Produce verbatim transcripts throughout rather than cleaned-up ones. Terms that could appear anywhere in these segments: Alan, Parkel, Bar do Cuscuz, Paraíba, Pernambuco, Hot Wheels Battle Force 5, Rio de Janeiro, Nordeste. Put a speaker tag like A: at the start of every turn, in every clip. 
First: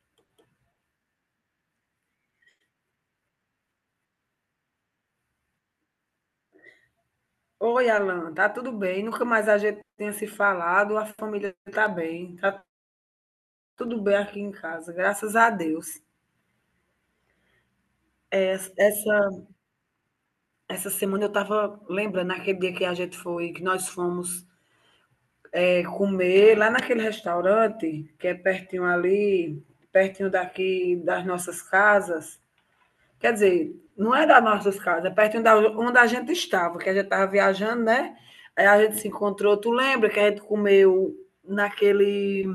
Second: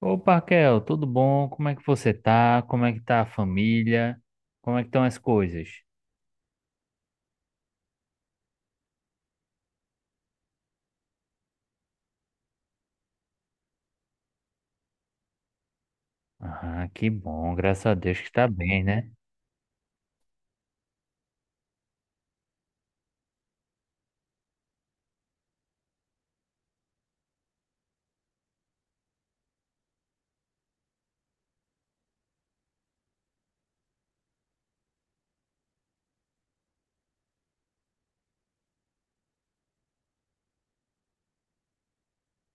A: Ô, Parkel, tudo bom? Como é que você tá? Como é que tá a família? Como é que estão as coisas?
B: Oi, Alan, tá tudo bem? Nunca mais a gente tenha se falado, a família tá bem, tá tudo bem aqui em casa, graças a Deus.
A: Ah, que bom, graças a Deus que tá
B: É.
A: bem, né?
B: Essa, essa semana eu tava lembrando aquele dia que a gente foi, que nós fomos é, comer lá naquele restaurante que é pertinho ali, pertinho daqui das nossas casas. Quer dizer, não é das nossas casas, é pertinho da onde a gente estava, que a gente estava viajando, né? Aí a gente se encontrou, tu lembra que a gente comeu naquele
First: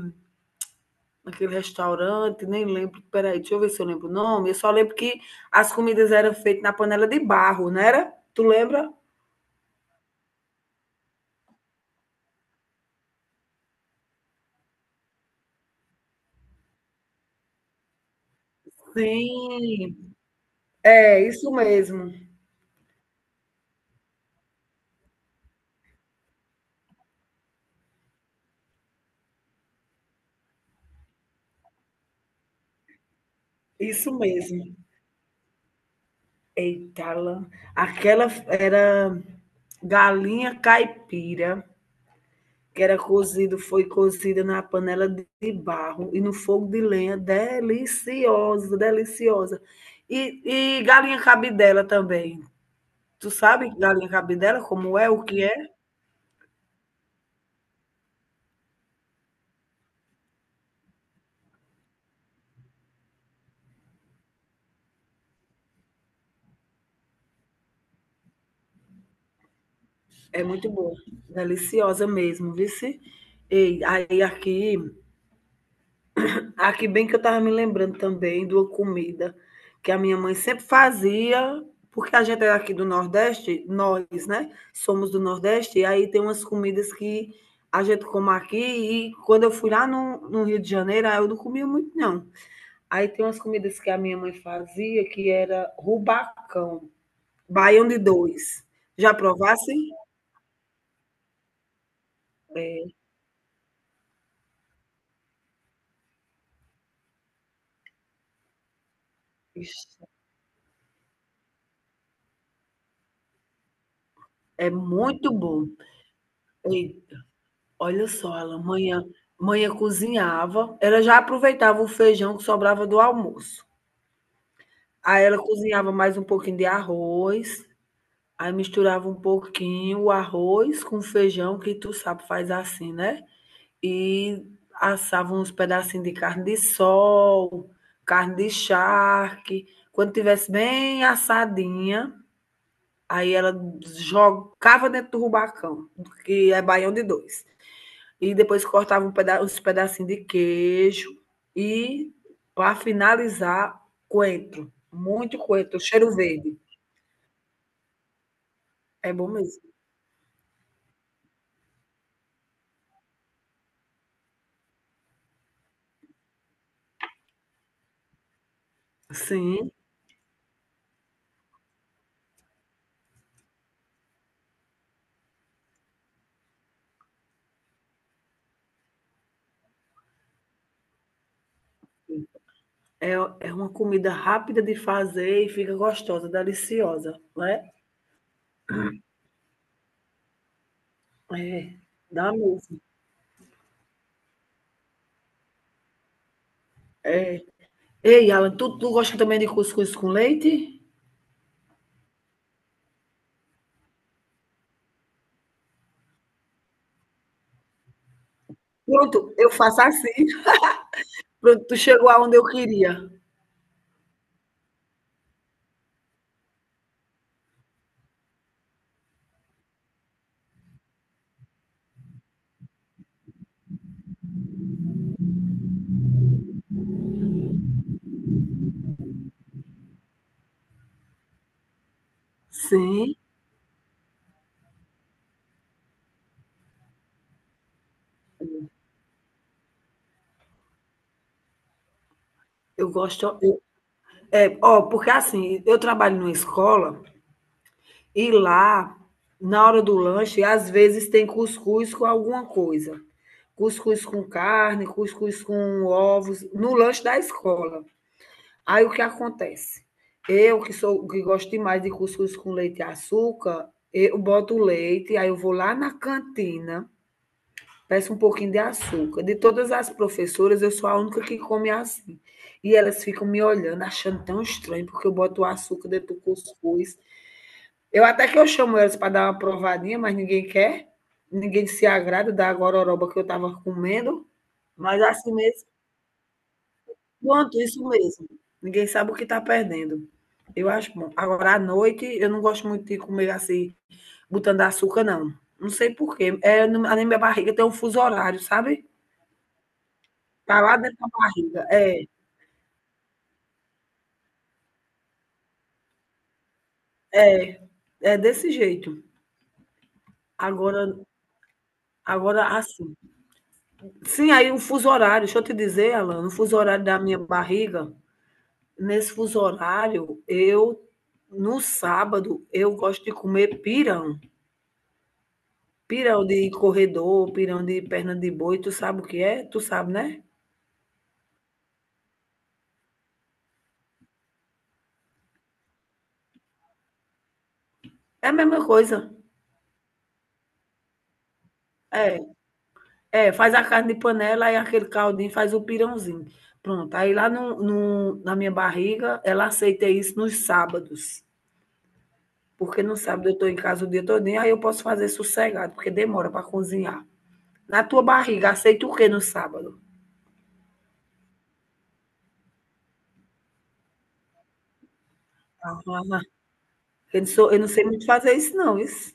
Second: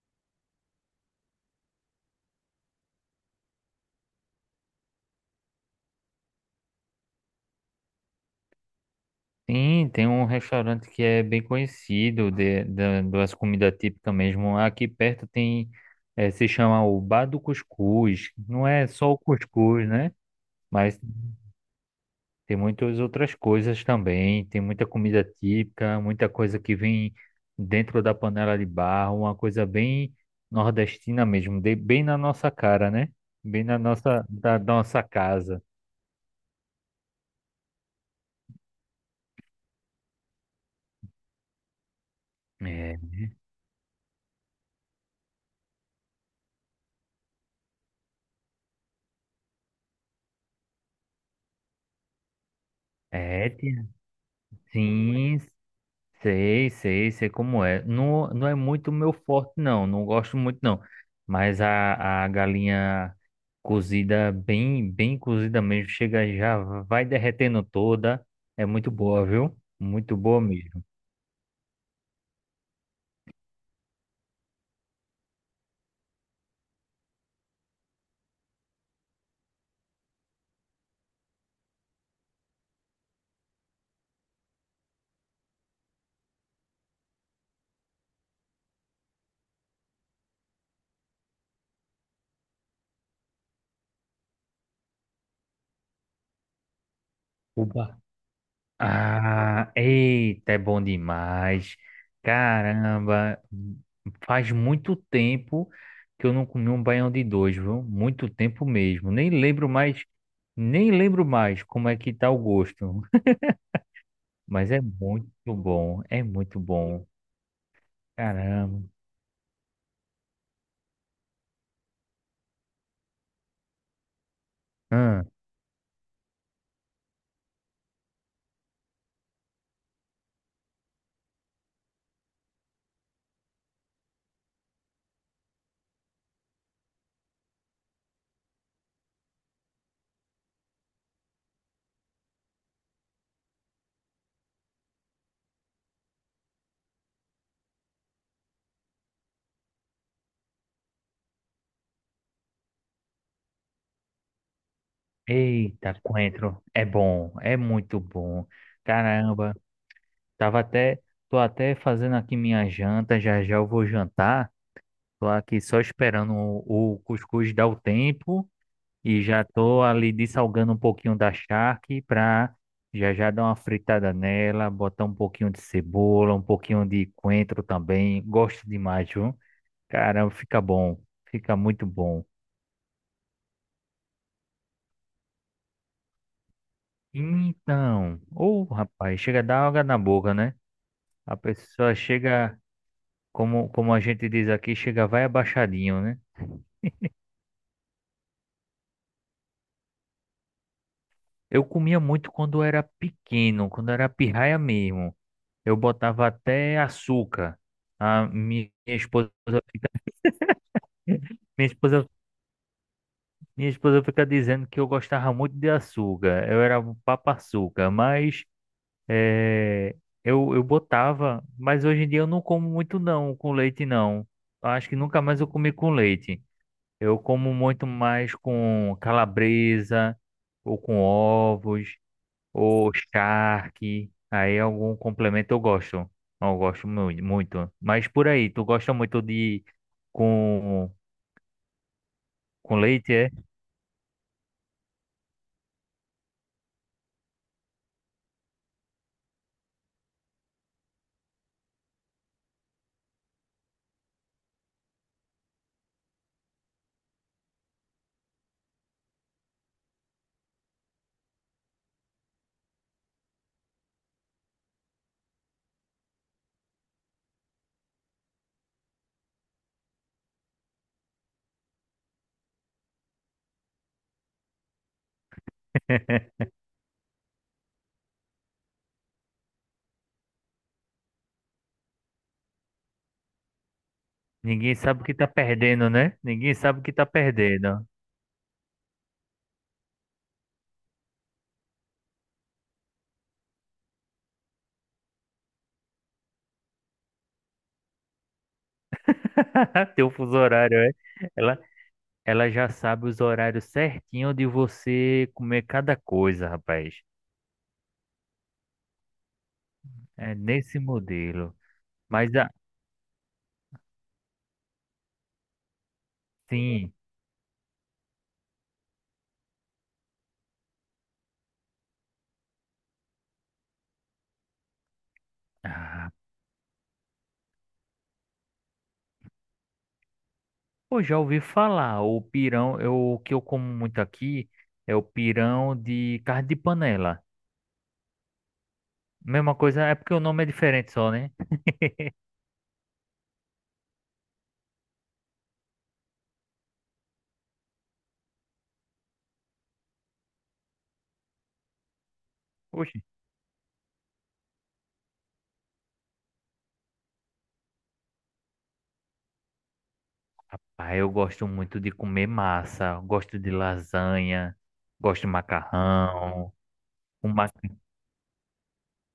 B: naquele restaurante, nem lembro. Peraí, deixa eu ver se eu lembro o nome. Eu só lembro que as comidas eram feitas na panela de barro, não era? Tu lembra?
A: Sim, tem um restaurante que é bem conhecido de, da- das comidas típicas mesmo. Aqui perto tem, eh, se chama o Bar do Cuscuz. Não é só o cuscuz, né?
B: Sim.
A: Mas
B: É, isso mesmo.
A: tem muitas outras coisas também, tem muita comida típica, muita coisa que vem dentro da panela de barro, uma coisa bem nordestina mesmo, de- bem na nossa cara, né? Bem na
B: Isso
A: nossa, da
B: mesmo.
A: nossa casa.
B: Eita, lã. Aquela era galinha caipira, que era
A: É,
B: cozido, foi cozida na panela de de barro e no fogo de lenha, deliciosa, deliciosa. E, e galinha cabidela também. Tu
A: é,
B: sabe
A: tia.
B: galinha cabidela como é, o
A: Sim,
B: que é?
A: sei, sei, sei como é. Não, não é muito meu forte, não. Não gosto muito, não. Mas a, a galinha cozida, bem, bem cozida mesmo, chega já, vai derretendo toda. É muito boa, viu? Muito boa
B: É muito
A: mesmo.
B: boa, deliciosa mesmo, vice. E aí aqui, aqui bem que eu estava me lembrando também de uma comida que a minha mãe sempre fazia, porque a gente é aqui do Nordeste, nós, né? Somos do Nordeste, e aí tem umas comidas que a gente come aqui, e quando eu fui lá no, no Rio de Janeiro, aí eu não comia muito, não. Aí tem umas comidas que a minha mãe fazia, que era rubacão, baião de
A: Opa.
B: dois. Já
A: Ah,
B: provassem?
A: eita, é bom demais.
B: É,
A: Caramba, faz muito tempo que eu não comi um baião de dois, viu? Muito tempo mesmo. Nem lembro mais,
B: ixi.
A: nem lembro mais como é que tá o gosto.
B: É
A: Mas é
B: muito
A: muito
B: bom.
A: bom, é muito
B: E
A: bom.
B: olha só, Alan,
A: Caramba.
B: manhã, manhã cozinhava, ela já aproveitava o feijão que sobrava do almoço. Aí
A: Hum,
B: ela cozinhava mais um pouquinho de arroz, aí misturava um pouquinho o arroz com feijão, que tu sabe, faz assim, né? E assava uns pedacinhos de carne de sol, carne de charque. Quando tivesse bem assadinha, aí ela jogava dentro do rubacão, que é baião de dois. E depois cortava um peda os pedacinhos de queijo. E para finalizar, coentro. Muito coentro,
A: eita,
B: cheiro verde.
A: coentro, é bom, é muito bom.
B: É bom
A: Caramba,
B: mesmo.
A: tava até, tô até fazendo aqui minha janta, já já eu vou jantar. Tô aqui só esperando o, o cuscuz dar o tempo e já
B: Sim,
A: tô ali dessalgando um pouquinho da charque pra já já dar uma fritada nela, botar um pouquinho de cebola, um pouquinho de coentro também. Gosto demais, viu? Caramba, fica bom, fica muito bom.
B: é, é uma comida rápida de fazer e fica gostosa, deliciosa, né?
A: Então, ou rapaz, chega a dar água na boca, né? A
B: É,
A: pessoa
B: dá
A: chega,
B: mesmo.
A: como, como a gente diz aqui, chega vai abaixadinho, né?
B: É. Ei, Alan, tu, tu gosta também de cuscuz com leite?
A: Eu comia muito quando era pequeno, quando era pirraia mesmo. Eu botava até açúcar. A minha esposa
B: Pronto, eu faço
A: fica,
B: assim. Pronto,
A: minha
B: tu
A: esposa,
B: chegou aonde eu queria.
A: minha esposa fica dizendo que eu gostava muito de açúcar. Eu era um papa-açúcar, mas eh, eu, eu botava, mas hoje em dia eu não como muito não, com leite não. Acho que nunca mais eu comi com leite. Eu como muito mais com calabresa, ou com ovos, ou
B: Sim,
A: charque. Aí algum complemento eu gosto. Eu gosto mui- muito. Mas por aí, tu gosta muito de com, com
B: eu
A: leite,
B: gosto.
A: é?
B: eu- É, ó, porque assim, eu trabalho numa escola. E lá, na hora do lanche, às vezes tem cuscuz com alguma coisa. Cuscuz com carne, cuscuz com ovos, no lanche da escola. Aí o que acontece? Eu, que sou que gosto demais de cuscuz com leite e açúcar, eu boto o leite, aí eu vou lá na cantina, peço um pouquinho de açúcar. De todas as professoras, eu sou a única que come assim. E elas ficam me olhando, achando tão estranho, porque eu boto o açúcar dentro do cuscuz. Eu até que eu chamo eles para dar uma provadinha, mas ninguém quer. Ninguém se agrada da gororoba que eu estava comendo.
A: Ninguém
B: Mas
A: sabe o que tá
B: assim mesmo,
A: perdendo, né? Ninguém sabe o que tá
B: pronto,
A: perdendo.
B: isso mesmo. Ninguém sabe o que está perdendo. Eu acho bom. Agora, à noite, eu não gosto muito de comer assim, botando açúcar, não. Não sei por quê. É, no- na minha barriga tem um fuso horário, sabe?
A: Teu fuso
B: Tá
A: horário,
B: lá
A: é?
B: dentro da
A: Ela,
B: barriga. É,
A: ela já sabe os horários certinho de você comer cada coisa, rapaz.
B: é, é desse jeito.
A: É nesse
B: Agora,
A: modelo. Mas, a
B: agora assim. Sim, aí o fuso horário, deixa eu te dizer, Alan, o fuso horário
A: sim.
B: da minha barriga, nesse fuso horário, eu no sábado eu gosto de comer pirão.
A: Ah,
B: Pirão de corredor, pirão de perna de boi, tu sabe o que é? Tu sabe, né?
A: pô, já ouvi falar. O pirão, eu, o que eu como muito aqui é o pirão de carne de panela.
B: É a mesma coisa.
A: Mesma coisa, é porque o nome é diferente só, né?
B: É, é, faz a carne de panela e aquele caldinho faz o pirãozinho. Pronto. Aí lá no, no- na minha barriga, ela aceita isso nos sábados. Porque no
A: Oxi.
B: sábado eu estou em casa o dia todinho, aí eu posso fazer sossegado, porque demora para cozinhar. Na tua barriga, aceita o quê no sábado?
A: Ah, eu gosto muito de comer massa, gosto de lasanha, gosto de macarrão.
B: Eu não,
A: O ma-
B: sou, eu não sei muito fazer isso, não. Isso.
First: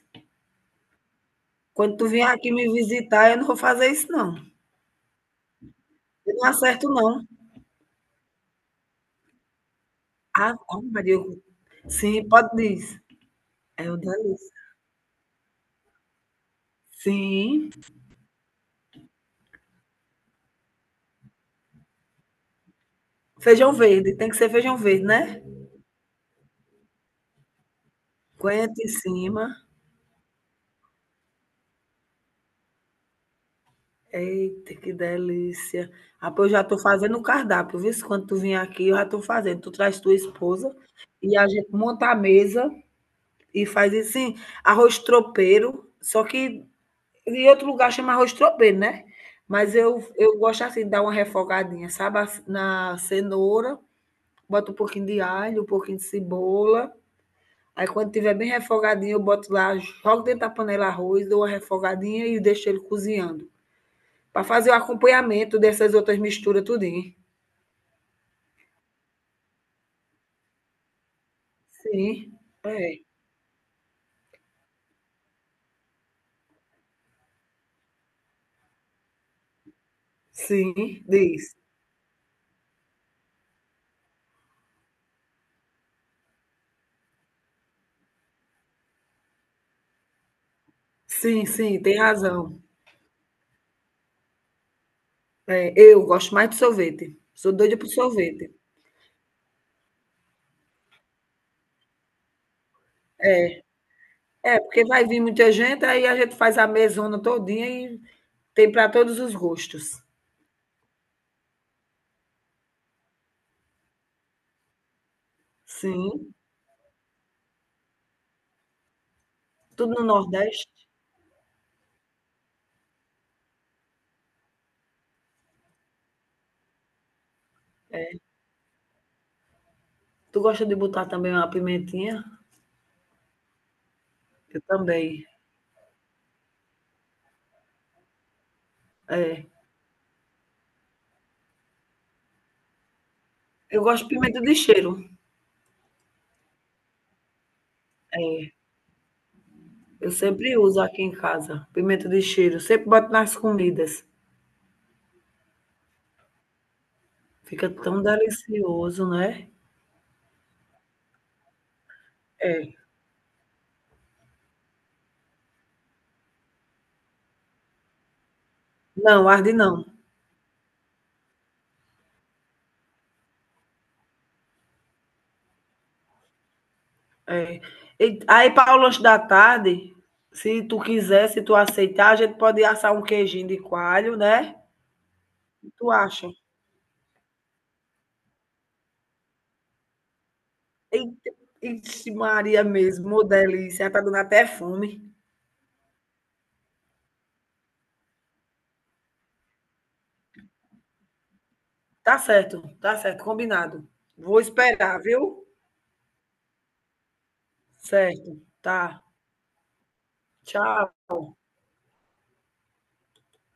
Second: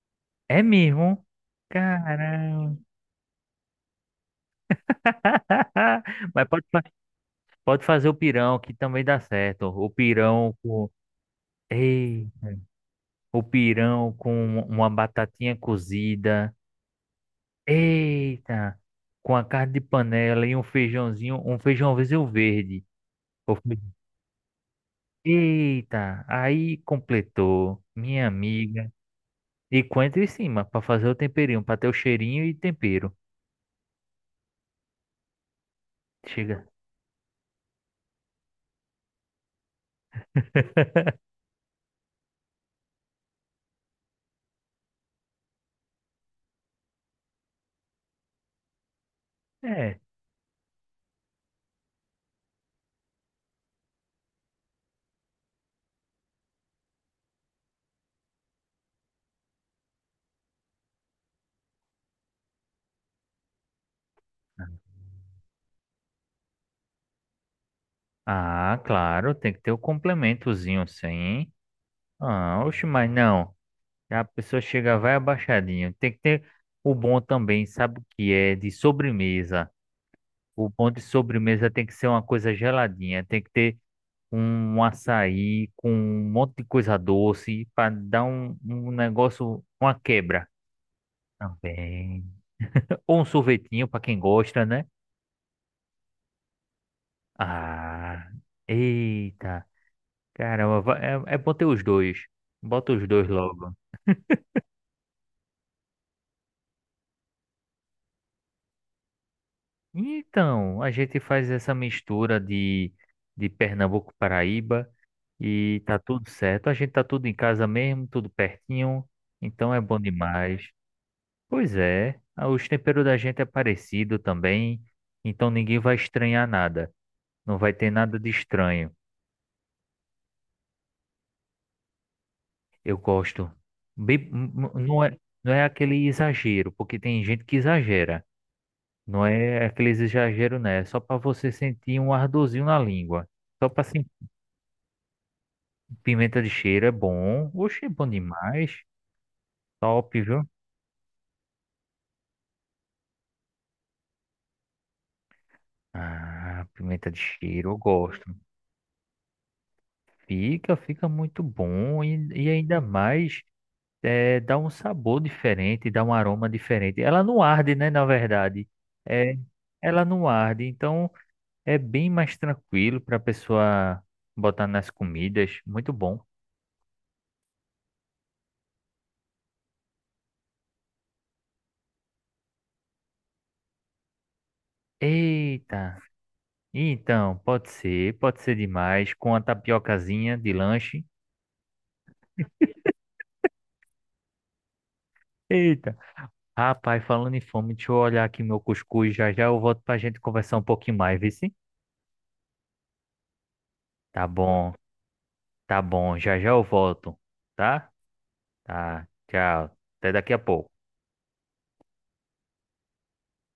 A: É mesmo?
B: Quando tu vier aqui me
A: Caramba!
B: visitar, eu não vou fazer isso, não. Eu não
A: Mas pode, fa-
B: acerto, não.
A: pode fazer o pirão, que também dá certo. O pirão
B: Ah, ah,
A: com.
B: Maria. Sim,
A: Ei,
B: pode dizer.
A: o
B: É o
A: pirão
B: delícia.
A: com uma batatinha cozida.
B: Sim.
A: Eita, com a carne de panela e um feijãozinho, um feijãozinho verde. Ou
B: Feijão
A: fe-
B: verde, tem que ser feijão verde, né?
A: eita, aí completou, minha
B: Aguenta em
A: amiga.
B: cima.
A: E coentro em cima, para fazer o temperinho, para ter o cheirinho e tempero.
B: Eita, que delícia. Ah, pô, eu já
A: Chega.
B: estou fazendo o cardápio, viu? Quando tu vier aqui, eu já estou fazendo. Tu traz tua esposa e a gente monta a mesa e faz assim, arroz tropeiro, só que... E outro lugar chama arroz tropeiro, né? Mas
A: É.
B: eu, eu gosto assim, de dar uma refogadinha, sabe? As- Na cenoura, boto um pouquinho de alho, um pouquinho de cebola. Aí quando tiver bem refogadinho, eu boto lá, jogo dentro da panela arroz, dou uma refogadinha e deixo ele cozinhando. Para fazer o acompanhamento dessas outras misturas tudinho.
A: Ah, claro, tem que ter o complementozinho, sim.
B: Sim,
A: Ah, oxe,
B: é.
A: mas não. A pessoa chega, vai abaixadinho. Tem que ter o bom também, sabe o que é? De sobremesa. O
B: Sim,
A: bom de
B: diz.
A: sobremesa tem que ser uma coisa geladinha. Tem que ter um açaí, com um monte de coisa doce, para dar um, um negócio, uma quebra
B: Sim, sim, tem
A: também.
B: razão.
A: Ou um sorvetinho para quem gosta, né?
B: É, eu gosto mais de sorvete. Sou doida por
A: Ah,
B: sorvete.
A: eita, caramba, va- é, é bom ter os dois. Bota os dois logo.
B: É, porque vai vir muita gente, aí a gente faz a mesona todinha e tem para todos os gostos.
A: Então, a gente faz essa mistura de, de Pernambuco, Paraíba e tá tudo
B: Sim,
A: certo. A gente tá tudo em casa mesmo, tudo pertinho, então é
B: tudo
A: bom
B: no
A: demais.
B: Nordeste.
A: Pois é, ah, os temperos da gente é parecido também, então ninguém vai estranhar nada. Não vai ter nada de estranho.
B: Tu gosta de botar também uma pimentinha?
A: Eu gosto. Bem- m-
B: Eu
A: m- não é,
B: também.
A: não é aquele exagero, porque tem gente que exagera. Não
B: É.
A: é aquele exagero, né? É só para você sentir um ardorzinho na língua. Só
B: Eu
A: para
B: gosto
A: sentir
B: de pimenta de cheiro.
A: pimenta de cheiro é bom. Oxe, é bom
B: É.
A: demais.
B: Eu
A: Top, viu?
B: sempre uso aqui em casa, pimenta de cheiro. Sempre boto nas comidas.
A: Ah, pimenta de cheiro,
B: Fica
A: eu
B: tão
A: gosto.
B: delicioso, né?
A: Fica, fica muito bom e, e
B: É.
A: ainda mais. É, dá um sabor diferente, dá um aroma diferente. Ela não arde, né, na verdade.
B: Não,
A: É,
B: arde não.
A: ela não arde, então é bem mais tranquilo para a pessoa botar nas comidas. Muito bom.
B: É. E aí, para o lanche da tarde, se tu quiser, se tu aceitar, a gente pode assar um queijinho de coalho, né? Tu
A: Eita.
B: acha?
A: Então, pode ser, pode ser demais com a tapiocazinha de lanche.
B: Eita, ixi, Maria mesmo, ô delícia, tá dando até fome.
A: Eita. Rapaz, falando em fome, deixa eu olhar aqui meu cuscuz, já já eu volto pra gente conversar um pouquinho mais, viu? Sim?
B: Tá certo, tá certo, combinado.
A: Tá
B: Vou
A: bom,
B: esperar, viu?
A: tá bom, já já eu volto, tá?
B: Certo, tá.
A: Tá. Tchau. Até daqui a pouco.
B: Tchau.